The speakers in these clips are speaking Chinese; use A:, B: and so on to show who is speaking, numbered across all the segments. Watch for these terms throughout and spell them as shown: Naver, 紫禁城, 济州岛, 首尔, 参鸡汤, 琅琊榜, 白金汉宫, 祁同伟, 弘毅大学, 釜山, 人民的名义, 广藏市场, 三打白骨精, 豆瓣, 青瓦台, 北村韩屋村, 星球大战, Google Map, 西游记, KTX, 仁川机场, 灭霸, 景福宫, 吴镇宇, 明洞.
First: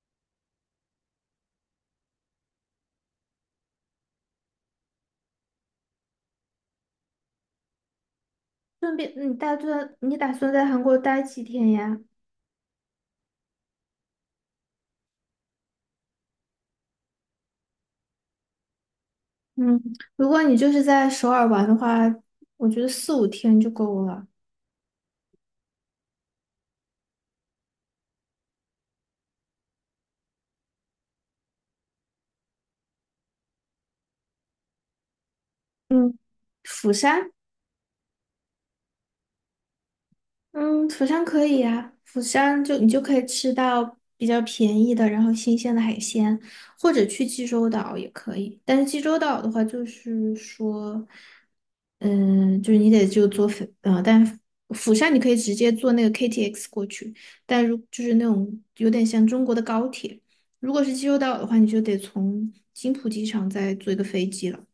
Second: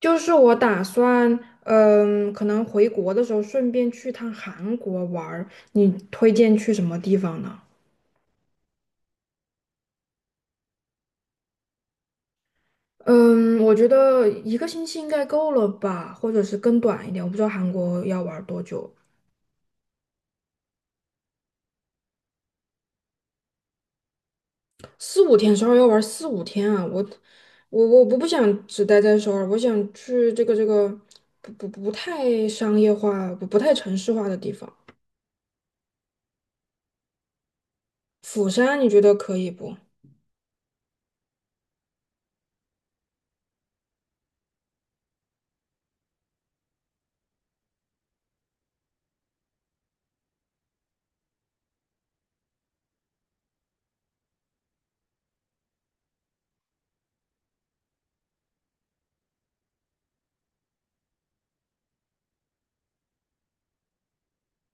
A: 就是我打算，可能回国的时候顺便去趟韩国玩儿。你推荐去什么地方呢？
B: 顺便，你打算在韩国待几天呀？
A: 嗯，我觉得一个星期应该够了吧，或者是更短一点。我不知道韩国要玩儿多久。
B: 嗯，如果你就是在首尔玩的话，我觉得四五天就够了。
A: 四五天，首尔要玩儿四五天啊！我不想只待在首尔，我想去这个不太商业化、不太城市化的地方。
B: 嗯，釜山，
A: 釜山你觉得可以不？
B: 嗯，釜山可以呀、釜山就你就可以吃到比较便宜的，然后新鲜的海鲜，或者去济州岛也可以。但是济州岛的话，就是说。嗯，就是你得就坐飞啊，但釜山你可以直接坐那个 KTX 过去，但就是那种有点像中国的高铁，如果是济州岛的话，你就得从金浦机场再坐一个飞机了。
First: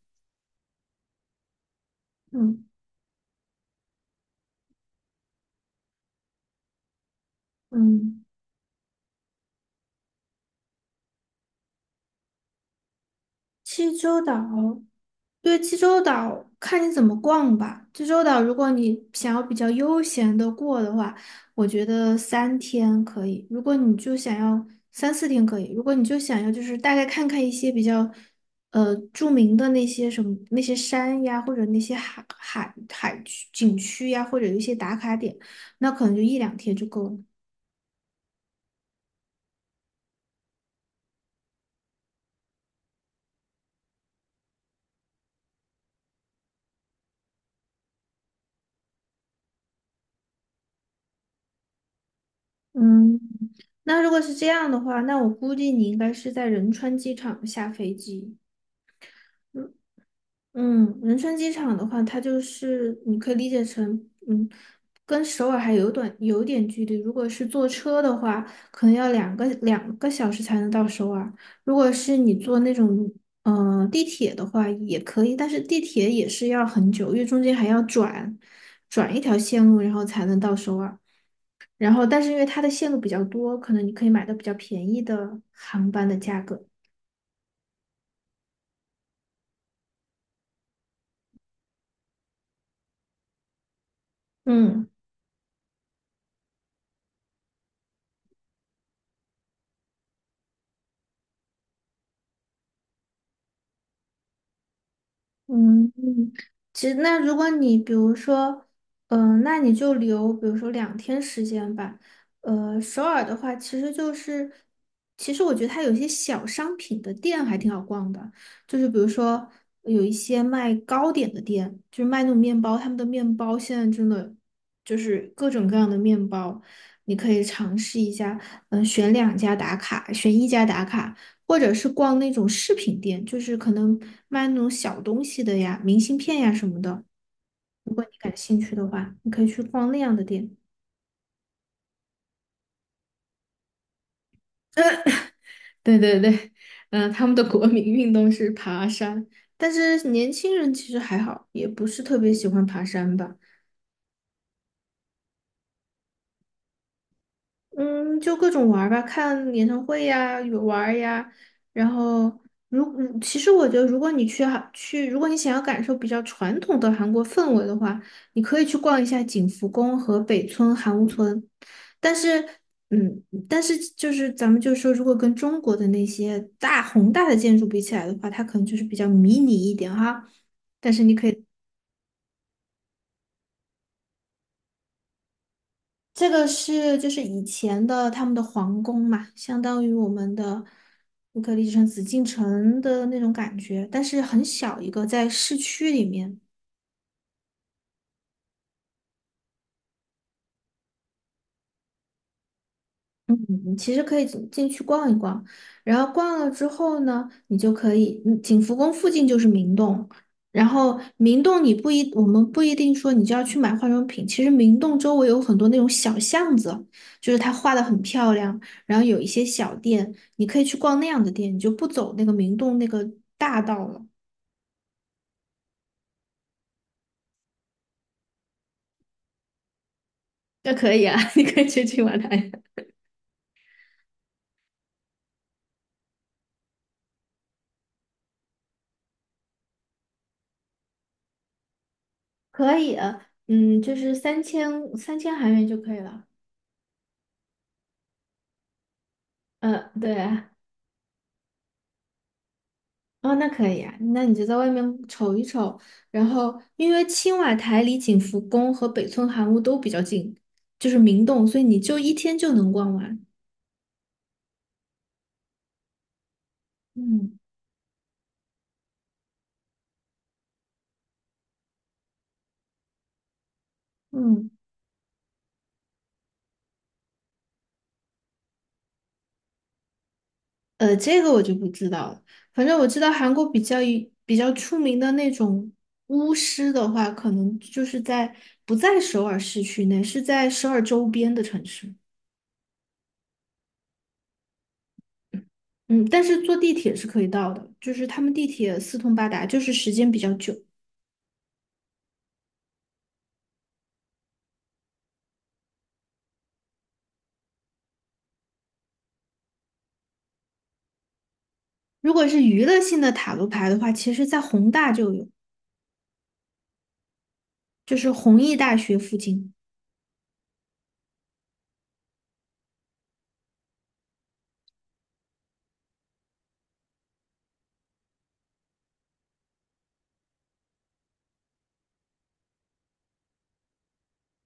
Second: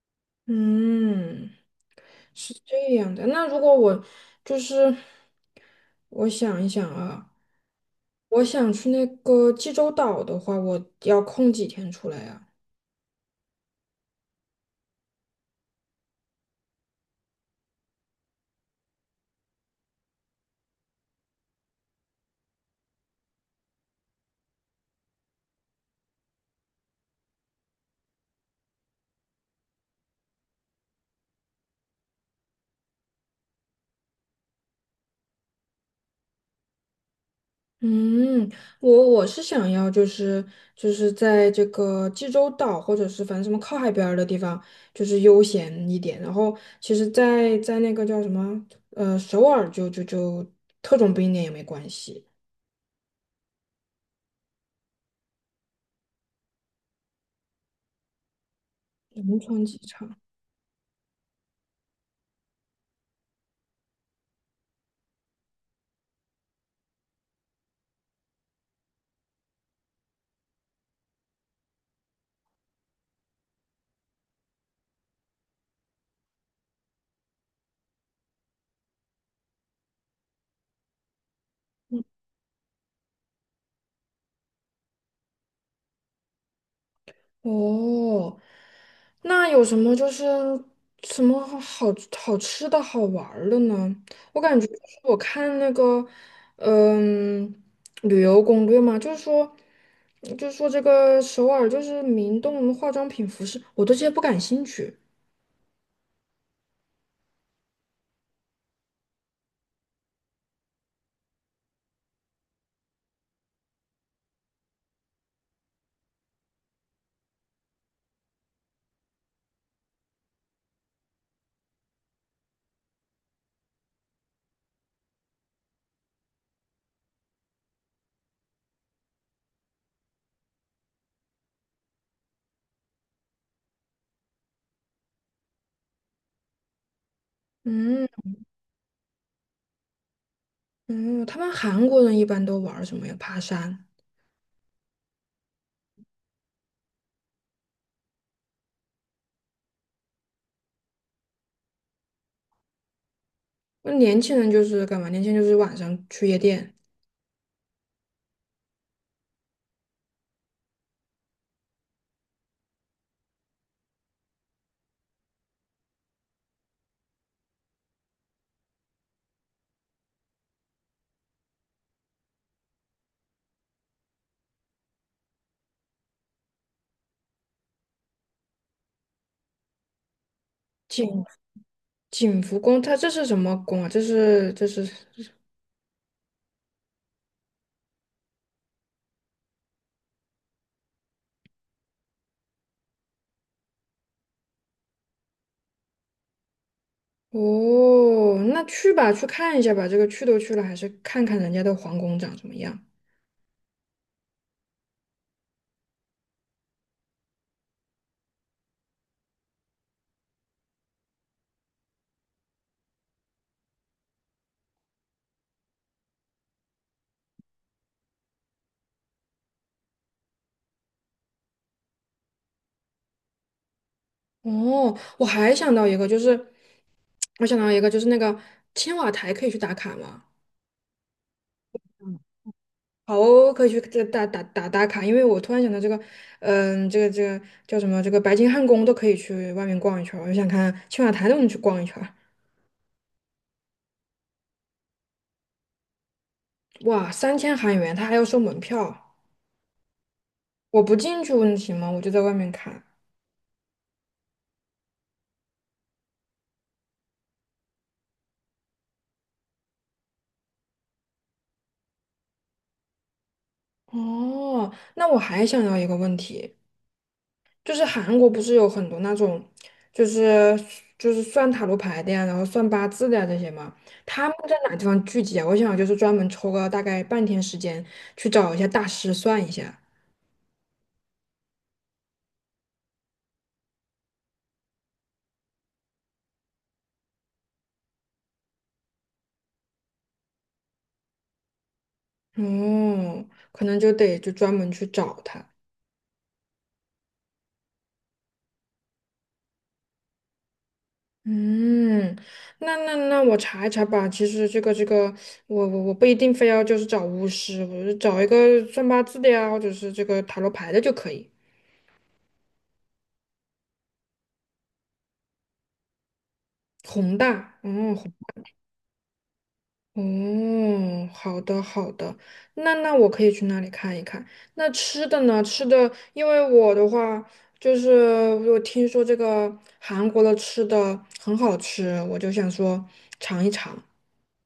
A: 嗯。是
B: 嗯
A: 这样的。那如果我就是我想一想啊，
B: 嗯，
A: 我想去那个济州岛的话，我要空几天出来啊？
B: 济州岛。对，济州岛看你怎么逛吧。济州岛，如果你想要比较悠闲的过的话，我觉得三天可以。如果你就想要三四天可以，如果你就想要就是大概看看一些比较著名的那些什么那些山呀，或者那些海区景区呀，或者一些打卡点，那可能就一两天就够了。
A: 嗯，我是想要就是在这个济州岛或者是反正什么靠海边儿的地方，就是悠闲一点。然后其实在那个叫什么首尔就特种兵一点也没关系。
B: 嗯，那如果是这样的话，那我估计你应该是在仁川机场下飞机。
A: 仁川
B: 嗯。
A: 机场。
B: 嗯，仁川机场的话，它就是你可以理解成，嗯，跟首尔还有短有点距离。如果是坐车的话，可能要两个小时才能到首尔。如果是你坐那种地铁的话，也可以，但是地铁也是要很久，因为中间还要转一条线路，然后才能到首尔。然后，但是因为它的线路比较多，可能你可以买到比较便宜的航班的价格。
A: 哦，那有什么好吃的好玩儿的呢？我感觉就是
B: 嗯。
A: 我看那个，嗯，旅游攻略嘛。就是说这个首尔就是明洞化妆品、服饰，我对这些不感兴趣。
B: 嗯，其实那如果你比如说，嗯、那你就留，比如说两天时间吧。首尔的话，其实就是，其实我觉得它有一些小商品的店还挺好逛的，就是比如说有一些卖糕点的店，就是卖那种面包，他们的面包现在真的就是各种各样的面包，你可以尝试一下，嗯、选两家打卡，选一家打卡。或者是逛那种饰品店，就是可能卖那种小东西的呀，明信片呀什么的。如果
A: 嗯
B: 你感兴趣的话，你可以去逛那样的店。
A: 嗯，他们韩国人一般都玩儿什么呀？爬山。
B: 对对对，嗯、他们的国民运动是爬山。但是年轻人其实还好，也不是特别喜欢爬山吧。
A: 那年轻人就是干嘛？年轻人就是晚上去夜店。
B: 嗯，就各种玩儿吧，看演唱会呀，有玩儿呀。然后，其实我觉得，如果你想要感受比较传统的韩国氛围的话，你可以去逛一下景福宫和北村韩屋村。但是，嗯，但是就是咱们就说，如果跟中国的那些宏大的建筑比起来的话，它可能就是比较迷你一点哈。
A: 景景福宫，它这是什么宫啊？这是。
B: 这个是就是以前的他们的皇宫嘛，相当于我们的乌克丽之城、紫禁城的那种感觉，但是很小一个，在市区里面。
A: 哦，那去吧，去看一下吧。这个去都去了，还是看看人家的皇宫长什么样。
B: 嗯，其实可以进去逛一逛，然后逛了之后呢，你就可以，景福宫附近就是明洞，然后明洞你不一，我们不一定说你就要去买化妆品，其实明洞周围有很多那种小巷子，就是它画的很漂亮，然后有一些小店，你可以去逛那样的店，你就不走那个明洞那个大道了。
A: 哦，我还想到一个，就是我想到一个，就是那个青瓦台可以去打卡吗？
B: 那可以啊，你可以去金晚来。
A: 好哦，可以去这打卡，因为我突然想到这个。这个叫什么？这个白金汉宫都可以去外面逛一圈儿，我就想看青瓦台都能去逛一圈儿。
B: 可以，嗯，就是三千韩元就可以了。
A: 哇，3000韩元，他还要收门票。
B: 嗯，对，
A: 我不进去问题吗？我就在外面看。
B: 哦，那可以啊，那你就在外面瞅一瞅，然后因为青瓦台离景福宫和北村韩屋都比较近，就是明洞，所以你就一天就能逛完。
A: 哦，那我还想到一个问题。
B: 嗯
A: 就是韩国不是有很多那种，就是就是算塔罗牌的呀，然后算八字的呀这些嘛，他们
B: 嗯，
A: 在哪地方聚集啊？我想就是专门抽个大概半天时间去找一下大师算一下。
B: 这个我就不知道了。反正我知道韩国比较出名的那种巫师的话，可能就是在不在首尔市区内，是在首尔周边的城市。
A: 哦，可能就得就专门去找他。
B: 嗯，但是坐地铁是可以到的，就是他们地铁四通八达，就是时间比较久。
A: 嗯，那我查一查吧。其实这个，我不一定非要就是找巫师，我就找一个算八字的呀，或者是这个塔罗牌的就可以。
B: 如果是娱乐性的塔罗牌的话，其实在宏大就有，
A: 宏大，
B: 就
A: 嗯。
B: 是弘毅大学附近。
A: 哦，好的好的，那我可以去那里看一看。那吃的呢？吃的，因为我的话，就是我听说这个韩国的吃的很好吃，我就想说尝一尝。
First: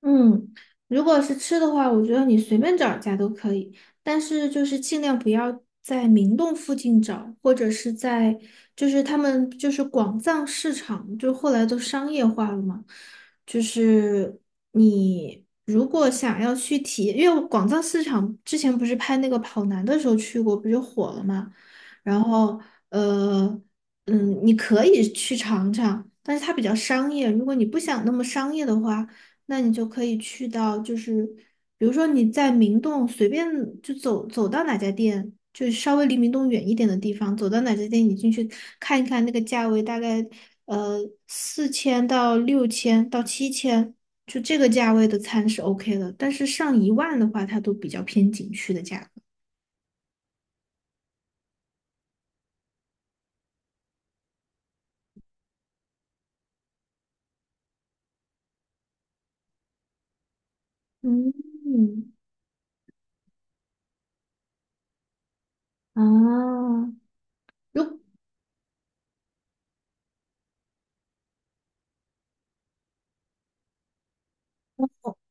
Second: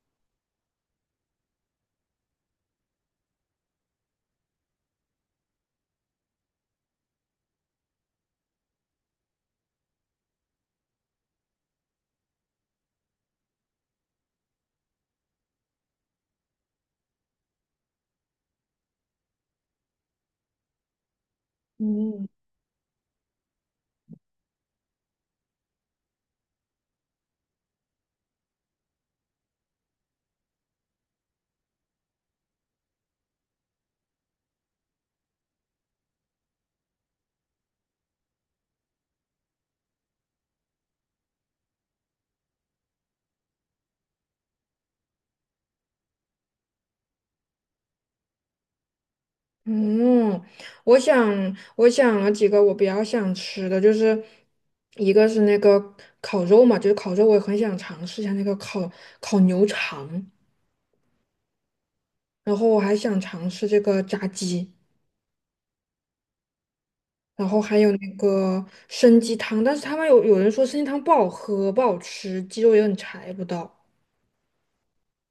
B: 嗯，如果是吃的话，我觉得你随便找一家都可以，但是就是尽量不要在明洞附近找，或者是在就是他们就是广藏市场，就后来都商业化了嘛。就是你如果想要去体验，因为广藏市场之前不是拍那个跑男的时候去过，不就火了嘛。然
A: 嗯，
B: 后呃你可以去尝尝，但是它比较商业。如果你不想那么商业的话，那你就可以去到，就是比如说你在明洞随便就走到哪家店，就稍微离明洞远一点的地方，走到哪家店，你进去看一看那个价位，大概呃4000到6000到7000，就这个价位的餐是 OK 的，但是上10000的话，它都比较偏景区的价格。
A: 嗯，我想我想了几个我比较想吃的，就是一个是那个烤肉嘛，就是烤肉我也很想尝试一下那个烤牛肠。
B: 嗯，
A: 然后我还想尝试这个炸鸡。
B: 啊，
A: 然后还有
B: 如。
A: 那个参鸡汤，但是他们有人说参鸡汤不好喝、不好吃，鸡肉也很柴不到。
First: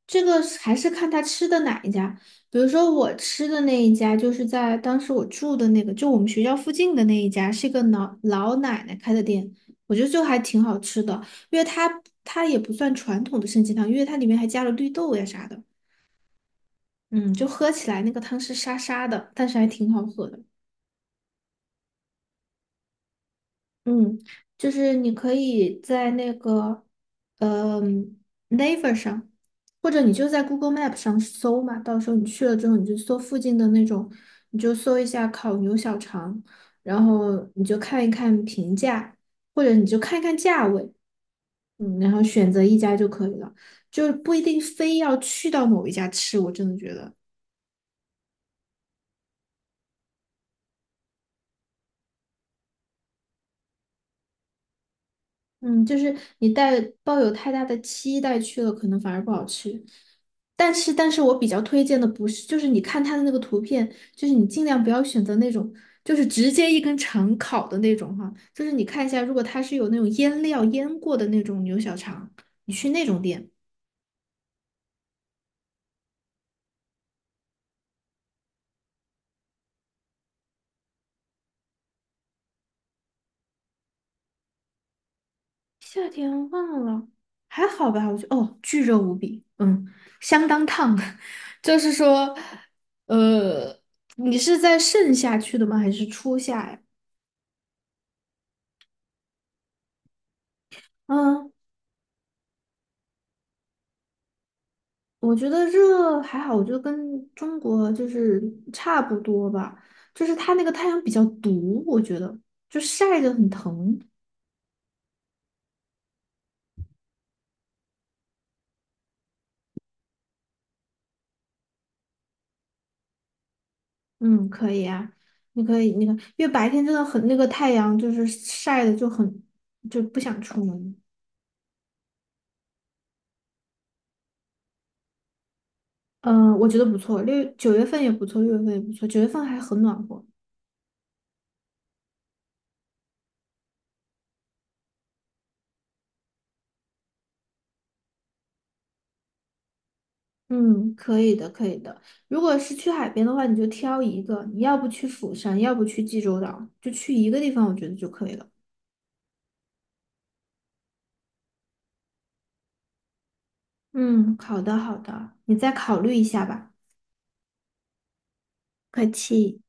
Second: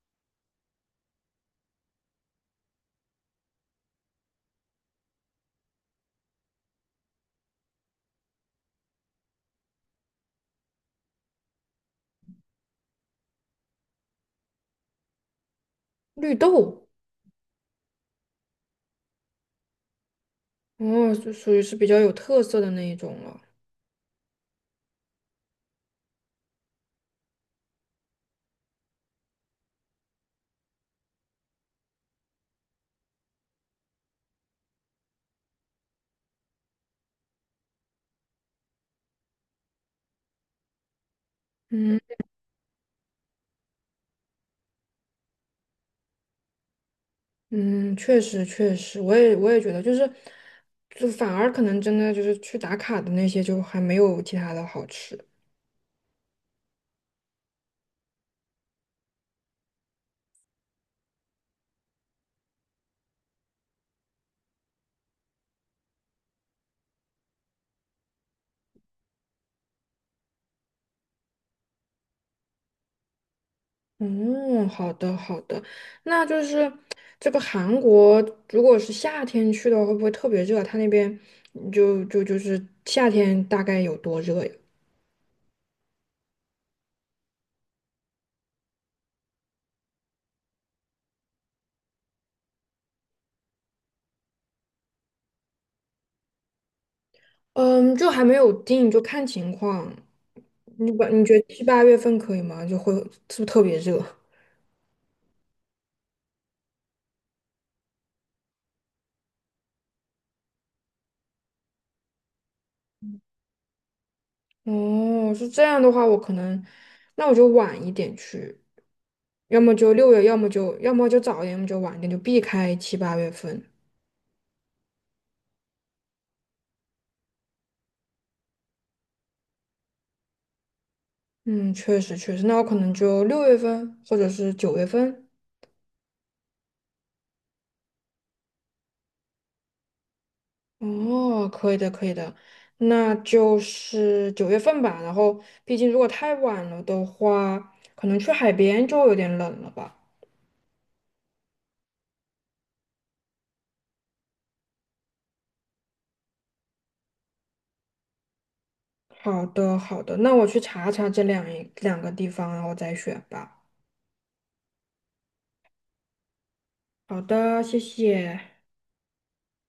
B: 这个是还是看他吃的哪一家，比如说我吃的那一家，就是在当时我住的那个，就我们学校附近的那一家，是一个老奶奶开的店，我觉得就还挺好吃的，因为它也不算传统的参鸡汤，因为它里面还加了绿豆呀啥的，
A: 绿豆，
B: 嗯，就喝起来那个汤是沙沙的，但是还挺好喝的。
A: 哦，就属于是比较有特色的那一种了。
B: 嗯，就是你可以在那个，嗯，Naver 上，或者你就在 Google Map 上搜嘛。到时候你去了之后，你就搜附近的那种，你就搜一下烤牛小肠，然后你就看一看评价，或者你就看一看价位，
A: 嗯
B: 嗯，然后选择一家就可以了，就不一定非要去到某一家吃。我真的觉得。
A: 嗯，确实确实，我也觉得，就是就反而可能真的就是去打卡的那些，就还没有其他的好吃。
B: 嗯，就是你抱有太大的期待去了，可能反而不好吃。但是，但是我比较推荐的不是，就是你看它的那个图片，就是你尽量不要选择那种，就是直接一根肠烤的那种哈。就是你看一下，如果它是有那种腌料腌过的那种牛小肠，你去那种店。
A: 嗯，好的好的，那就是这个韩国，如果是夏天去的话，会不会特别热？他那边就是夏天大概有多热呀？
B: 夏天忘了，还好吧？我觉得哦，巨热无比，嗯，相当烫。就是说，呃，你是在盛夏去的吗？还是初夏呀？
A: 嗯，就还没有定，就看情况。你觉
B: 嗯。
A: 得七八月份可以吗？就会是不是特别热？
B: 我觉得热还好，我觉得跟中国就是差不多吧，就是它那个太阳比较毒，我觉得就晒着很疼。
A: 哦，是这样的话，我可能那我就晚一点去，要么就六月，要么就早一点，要么就晚一点，就避开七八月份。
B: 嗯，可以啊，你可以那个，因为白天真的很那个太阳就是晒的就很不想出门。
A: 嗯，确实确实，那我可能就6月份或者是九月份。
B: 嗯、我觉得不错，六九月份也不错，六月份也不错，九月份还很暖和。
A: 哦，可以的可以的，那就是九月份吧。然后，毕竟如果太晚了的话，可能去海边就有点冷了吧。
B: 嗯，可以的，可以的。如果是去海边的话，你就挑一个，你要不去釜山，要不去济州岛，就去一个地方，我觉得就可以了。
A: 好的，好的，那我去查查这一两个地方，然后再选吧。
B: 嗯，好的好的，你再考虑一下吧。
A: 好的，谢谢。
B: 客气。